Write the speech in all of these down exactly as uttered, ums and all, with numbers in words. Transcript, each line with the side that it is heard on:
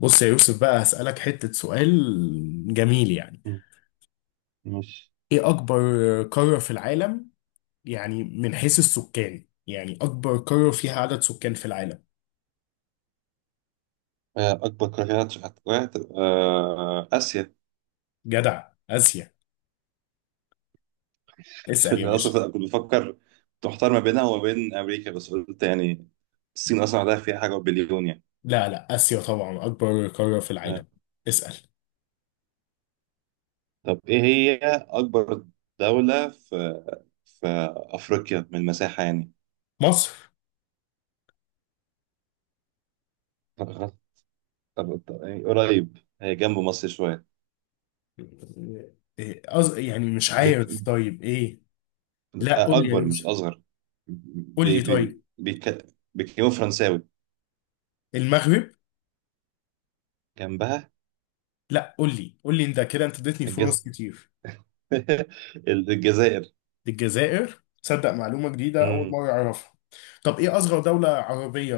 left: بص يا يوسف بقى هسألك حتة سؤال جميل يعني.
right: مم. ماشي.
left: ايه اكبر قارة في العالم؟ يعني من حيث السكان، يعني اكبر قارة فيها عدد سكان في العالم.
right: آه، أكبر قارة هتبقى هتبقى آه، آسيا.
left: جدع اسيا. اسأل
right: عشان
left: يا
right: أصلا
left: باشا.
right: في- كنت بفكر. كنت محتار ما بينها وما بين أمريكا بس قلت يعني الصين أصلا عندها فيها حاجة بليون يعني.
left: لا لا اسيا طبعا اكبر قارة في
right: آه.
left: العالم. اسأل.
right: طب إيه هي أكبر دولة في في أفريقيا من المساحة يعني.
left: مصر.
right: طب- طب- طب- يعني قريب هي جنب مصر شوية.
left: إيه أز... يعني مش
right: بك...
left: عارف، طيب ايه؟ لا قول
right: آه،
left: لي يا
right: أكبر مش
left: يوسف.
right: أصغر.
left: قول
right: بي...
left: لي
right: بي...
left: طيب.
right: بيك... بيتكلموا فرنساوي
left: المغرب.
right: جنبها.
left: لا، قول لي قول لي انت كده، انت اديتني
right: الجز...
left: فرص كتير.
right: الجزائر.
left: الجزائر؟ تصدق معلومة جديدة أول مرة أعرفها. طب إيه أصغر دولة عربية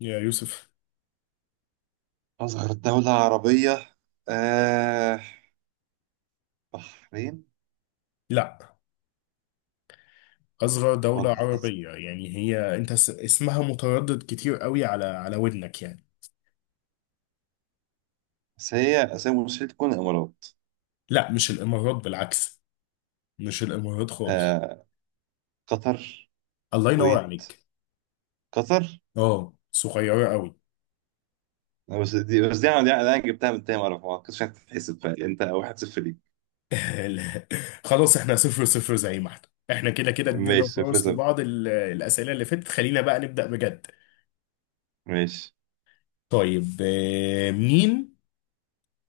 left: يا يوسف؟
right: أصغر دولة عربية آه، بحرين.
left: لا، أصغر دولة
right: ولا أس-
left: عربية، يعني هي، أنت س- اسمها متردد كتير قوي على على ودنك يعني.
right: بس هي آسيا مستحيل تكون الإمارات.
left: لا مش الإمارات، بالعكس. مش الإمارات خالص.
right: آه، قطر،
left: الله ينور
right: الكويت،
left: عليك.
right: قطر.
left: أه صغيرة قوي.
right: آه، بس دي بس دي أنا دي أنا جبتها من تاني مرة، ما كنتش هتتحسب، فأنت واحد صفر ليك.
left: لا. خلاص إحنا صفر صفر زي ما إحنا. إحنا كده كده ادينا
right: ماشي، صفر
left: فرص
right: صفر.
left: لبعض، ال- الأسئلة اللي فاتت خلينا بقى نبدأ بجد.
right: ماشي.
left: طيب آه، مين...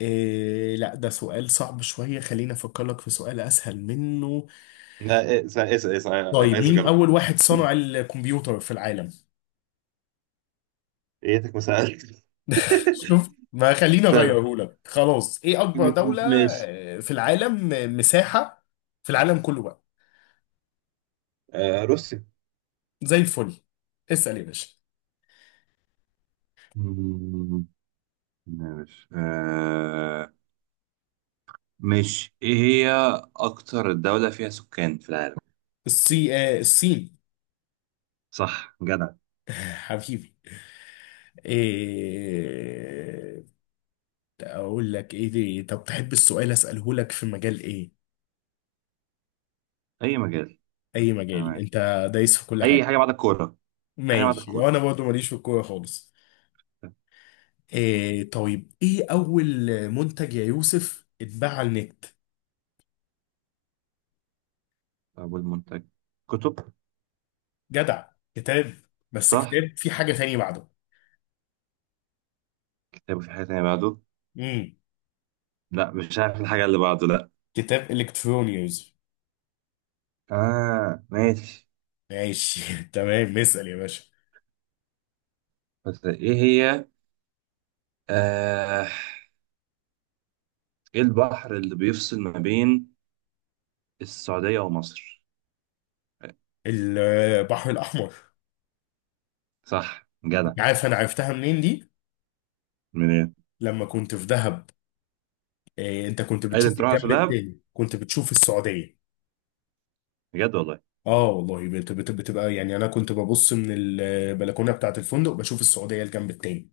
left: إيه لا، ده سؤال صعب شوية، خليني أفكر لك في سؤال أسهل منه.
right: لا إيه، اسأل اسأل اسأل، عايز
left: طيب،
right: عايز
left: مين
right: أجرب.
left: أول واحد صنع الكمبيوتر في العالم؟
right: إيتك ما سألت.
left: شوف، ما خليني
right: طب
left: أغيره لك خلاص. إيه
right: م-
left: أكبر
right: م-
left: دولة
right: ماشي.
left: آه، في العالم، آه، مساحة، في العالم كله بقى؟
right: آه، روسيا.
left: زي الفل. اسأل يا باشا.
right: مم، ماشي. آه ماشي، ايه هي اكتر دولة فيها سكان في العالم؟
left: الصي... آه، الصين.
right: صح جدع.
left: حبيبي. إيه أقول لك إيه دي؟ طب تحب السؤال أسأله لك في مجال إيه؟
right: اي مجال.
left: أي مجال؟
right: تمام.
left: أنت دايس في كل
right: اي
left: حاجة.
right: حاجه بعد الكوره. اي حاجه بعد
left: ماشي،
right: الكوره.
left: وأنا برضه ماليش في الكورة خالص. إيه، طيب ايه اول منتج يا يوسف اتباع على النت؟
right: ابو المنتج، كتب.
left: جدع، كتاب. بس
right: صح،
left: كتاب في حاجة تانية بعده.
right: كتاب في حاجه تانيه بعده.
left: امم
right: لا مش عارف الحاجه اللي بعده، لا.
left: كتاب الكتروني يا يوسف.
right: اه ماشي.
left: ماشي تمام، اسأل يا باشا.
right: بس ايه هي، آه، ايه البحر اللي بيفصل ما بين السعوديه ومصر؟
left: البحر الاحمر.
right: صح جدع.
left: انت عارف انا عرفتها منين دي؟
right: من ايه؟
left: لما كنت في دهب. إيه انت كنت
right: عايز انت
left: بتشوف
right: تروح على
left: الجنب
right: دهب؟
left: التاني، كنت بتشوف السعودية.
right: بجد والله.
left: اه والله، بت- بت- بتبقى يعني، انا كنت ببص من البلكونة بتاعت الفندق، بشوف السعودية الجنب التاني.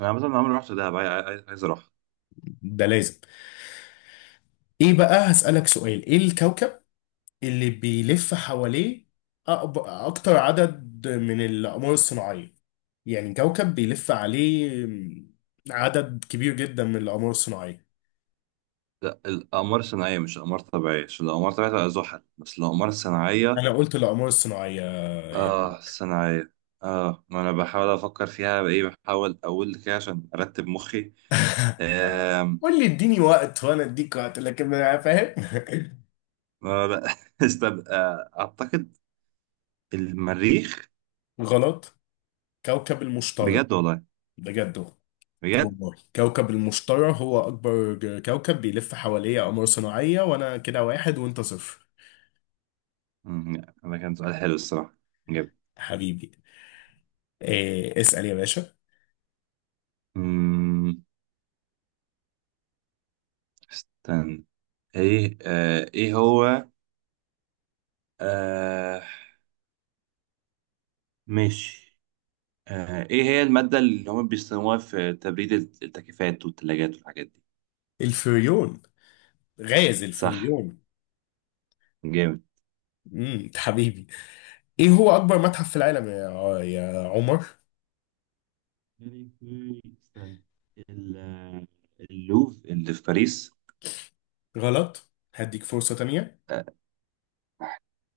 right: انا مثلا عمري ما رحت دهب، عاي- عاي- عايز اروح.
left: ده لازم. ايه بقى، هسألك سؤال. ايه الكوكب اللي بيلف حواليه أقب- أكتر عدد من الأقمار الصناعية؟ يعني كوكب بيلف عليه عدد كبير جدا من الأقمار الصناعية.
right: لا الاقمار الصناعيه مش اقمار طبيعيه، عشان الاقمار الطبيعيه تبقى زحل، بس الاقمار الصناعيه.
left: أنا قلت الأقمار الصناعية يعني.
right: اه صناعية. اه ما انا بحاول افكر فيها بايه، بحاول اقول كده عشان ارتب مخي. آم،
left: قول لي، اديني وقت وأنا أديك وقت، لكن أنا فاهم.
right: ما لا استب... آه، اعتقد المريخ.
left: غلط. كوكب المشتري.
right: بجد والله.
left: بجد
right: بجد.
left: والله، كوكب المشتري هو أكبر ج- كوكب بيلف حواليه أقمار صناعية، وأنا كده واحد وأنت صفر.
right: مم، لا، ده كان سؤال حلو الصراحة. جاب.
left: حبيبي. إيه اسأل يا باشا.
right: مم، استنى. ايه آه، ايه هو، آه، ماشي. آه، ايه هي المادة اللي هم بيستخدموها في تبريد التكييفات والثلاجات والحاجات دي؟
left: الفريون. غازل في
right: صح
left: مليون.
right: جامد.
left: امم، أنت حبيبي. ايه هو اكبر متحف في العالم يا يا عمر؟
right: يعني في- استنى، ال- اللوف اللي في باريس.
left: غلط، هديك فرصة تانية.
right: آه،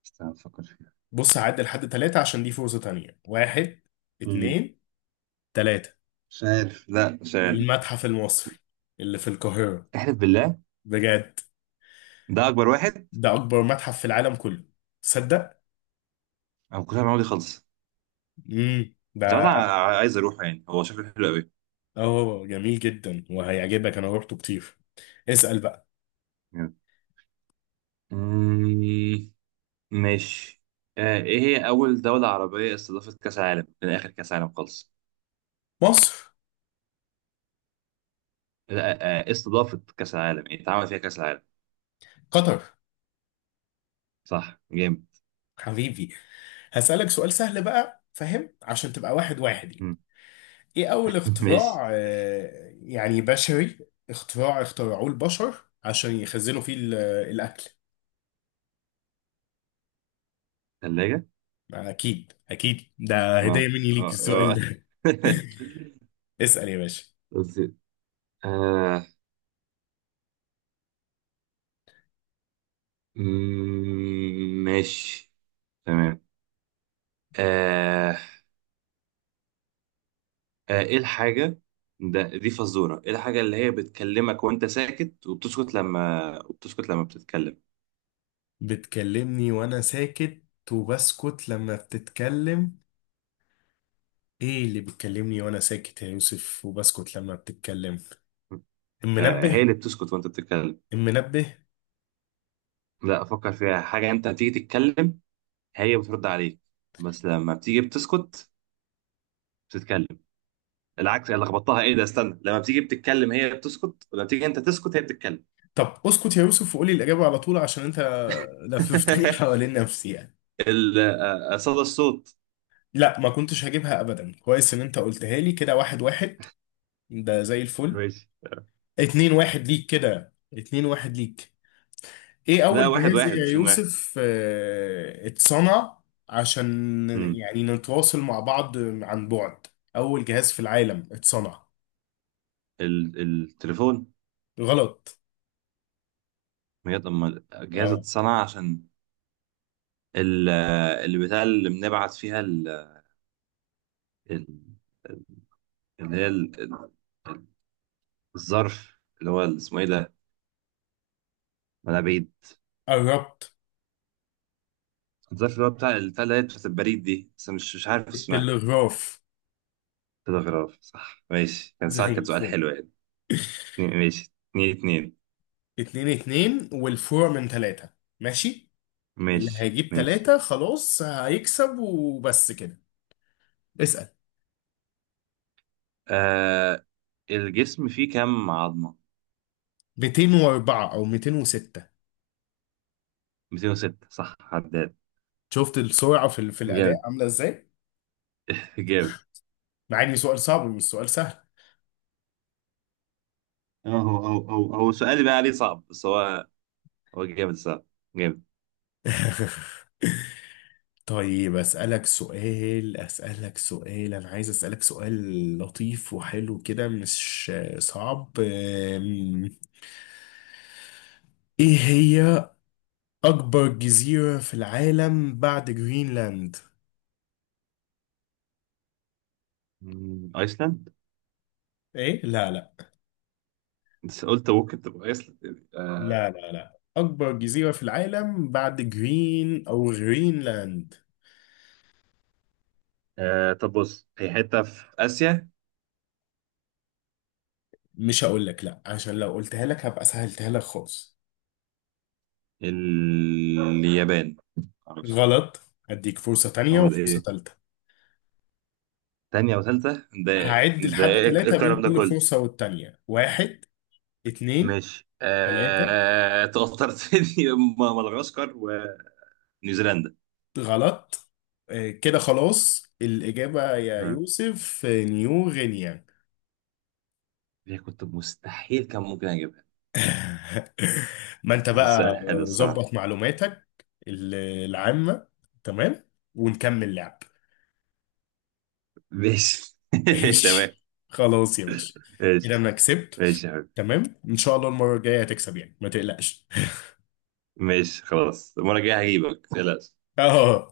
right: استنى افكر فيها.
left: بص هعد لحد ثلاثة عشان دي فرصة تانية. واحد،
right: مم.
left: اتنين، تلاتة.
right: مش عارف، لا مش عارف.
left: المتحف المصري اللي في القاهرة.
right: احلف بالله.
left: بجد،
right: ده اكبر واحد؟
left: ده اكبر متحف في العالم كله، تصدق.
right: انا ما كنتش عارف المعلومة دي خالص.
left: امم
right: مش عارف
left: ده...
right: أنا. عايز اروحه، يعني هو شكله حلو قوي.
left: اه جميل جدا وهيعجبك، انا روحته كتير. اسأل بقى.
right: مم، ماشي. آه، ايه هي اول دولة عربية استضافت كأس العالم من اخر كأس العالم خالص؟
left: مصر.
right: لا آه، استضافت كأس العالم يعني اتعمل فيها كأس العالم.
left: قطر.
right: صح جامد.
left: حبيبي، هسألك سؤال سهل بقى فاهم، عشان تبقى واحد واحد.
right: مم.
left: ايه اول
right: ماشي.
left: اختراع آه، يعني بشري، اختراع اخترعوه البشر عشان يخزنوا فيه ال- الاكل؟
right: ثلاجة.
left: يعني اكيد اكيد، ده هدية
right: اه،
left: مني ليك
right: آه،
left: السؤال
right: آه.
left: ده. اسأل يا باشا.
right: رز. آه. مم، ماشي. تمام. آه. آه، ايه الحاجة، ده دي فزورة، ايه الحاجة اللي هي بتكلمك وانت ساكت وبتسكت لما وبتسكت لما بتتكلم؟
left: بتكلمني وانا ساكت، وبسكت لما بتتكلم. ايه اللي بتكلمني وانا ساكت يا يوسف وبسكت لما بتتكلم؟
right: آه، هي
left: المنبه.
right: اللي بتسكت وانت بتتكلم.
left: المنبه.
right: لا افكر فيها حاجة، انت بتيجي تتكلم هي بترد عليك، بس لما بتيجي بتسكت بتتكلم. العكس انا لخبطتها. ايه ده، استنى، لما بتيجي بتتكلم هي بتسكت، ولما تيجي انت تسكت هي بتتكلم.
left: طب اسكت يا يوسف وقولي الإجابة على طول، عشان انت لففتني حوالين نفسي يعني.
right: ال- آه، آه، صدى الصوت.
left: لا ما كنتش هجيبها ابدا، كويس ان انت قلتها لي. كده واحد واحد. ده زي الفل.
right: ماشي.
left: اتنين واحد ليك، كده اتنين واحد ليك. ايه
right: لا
left: اول
right: واحد
left: جهاز
right: واحد
left: يا
right: مش اتنين واحد.
left: يوسف اه، اتصنع عشان
right: امم،
left: يعني نتواصل مع بعض عن بعد؟ اول جهاز في العالم اتصنع.
right: ال- التليفون.
left: غلط.
right: بجد اما الجهاز
left: اه
right: اتصنع عشان ال- اللي بتاع اللي بنبعت فيها ال- ال- اللي هي ال- ال- الظرف اللي هو ال- اسمه ايه ده، منابيد.
left: قربت.
right: الظرف اللي هو بتاع بتاع اللي هي بتاعت البريد دي، بس مش مش عارف اسمها.
left: التلغراف.
right: تلغراف، صح ماشي، كان صح،
left: زي
right: كان سؤال
left: الفل.
right: حلو يعني. اتنين- ماشي اتنين اتنين.
left: اتنين اتنين، والفور من تلاتة. ماشي، اللي
right: ماشي
left: هيجيب
right: ماشي.
left: تلاتة خلاص هيكسب، وبس كده. اسأل.
right: آه، الجسم فيه كام عظمة؟
left: مئتين واربعة او مئتين وستة.
right: مئتين وستة. صح عداد
left: شفت السرعه في ال- في الاداء
right: جامد.
left: عامله ازاي؟
right: جامد.
left: مع ان سؤال صعب، مش سؤال سهل.
right: اه هو هو هو هو السؤال اللي بقى عليه صعب، بس هو هو جامد، صعب جامد.
left: طيب اسالك سؤال، اسالك سؤال انا عايز اسالك سؤال لطيف وحلو كده، مش صعب. أم، ايه هي اكبر جزيره في العالم بعد جرينلاند؟
right: مم، ايسلاند.
left: ايه لا لا.
right: بس قلت ممكن تبقى ايسلاند يعني. آه.
left: لا لا لا اكبر جزيره في العالم بعد جرين او غرينلاند.
right: آه. طب بص هي حتة في آسيا.
left: مش هقول لك لا، عشان لو قلتها لك هبقى سهلتها لك خالص.
right: اليابان. معرفش.
left: غلط. هديك فرصة تانية
right: هو ده
left: وفرصة
right: ايه؟
left: تالتة.
right: تانية وثالثة ده؟
left: هعد
right: ده
left: لحد
right: ايه
left: ثلاثة بين
right: الكلام ده
left: كل
right: كله؟
left: فرصة والتانية. واحد، اتنين،
right: ماشي
left: تلاتة.
right: آه... توترت لي. مدغشقر ونيوزيلندا.
left: غلط. آه، كده خلاص الإجابة يا
right: ها،
left: يوسف، آه، نيو غينيا.
right: دي كنت مستحيل كان ممكن اجيبها.
left: ما انت
right: بس السؤال
left: بقى
right: حلو الصراحة.
left: ظبط معلوماتك ال- العامة، تمام، ونكمل لعب.
right: ماشي تمام.
left: ماشي خلاص يا باشا.
right: ماشي.
left: كده انا كسبت.
right: ماشي يا حبيبي.
left: تمام ان شاء الله المره الجايه هتكسب يعني، ما تقلقش.
right: ماشي خلاص، المرة الجاية هجيبك، لا
left: اه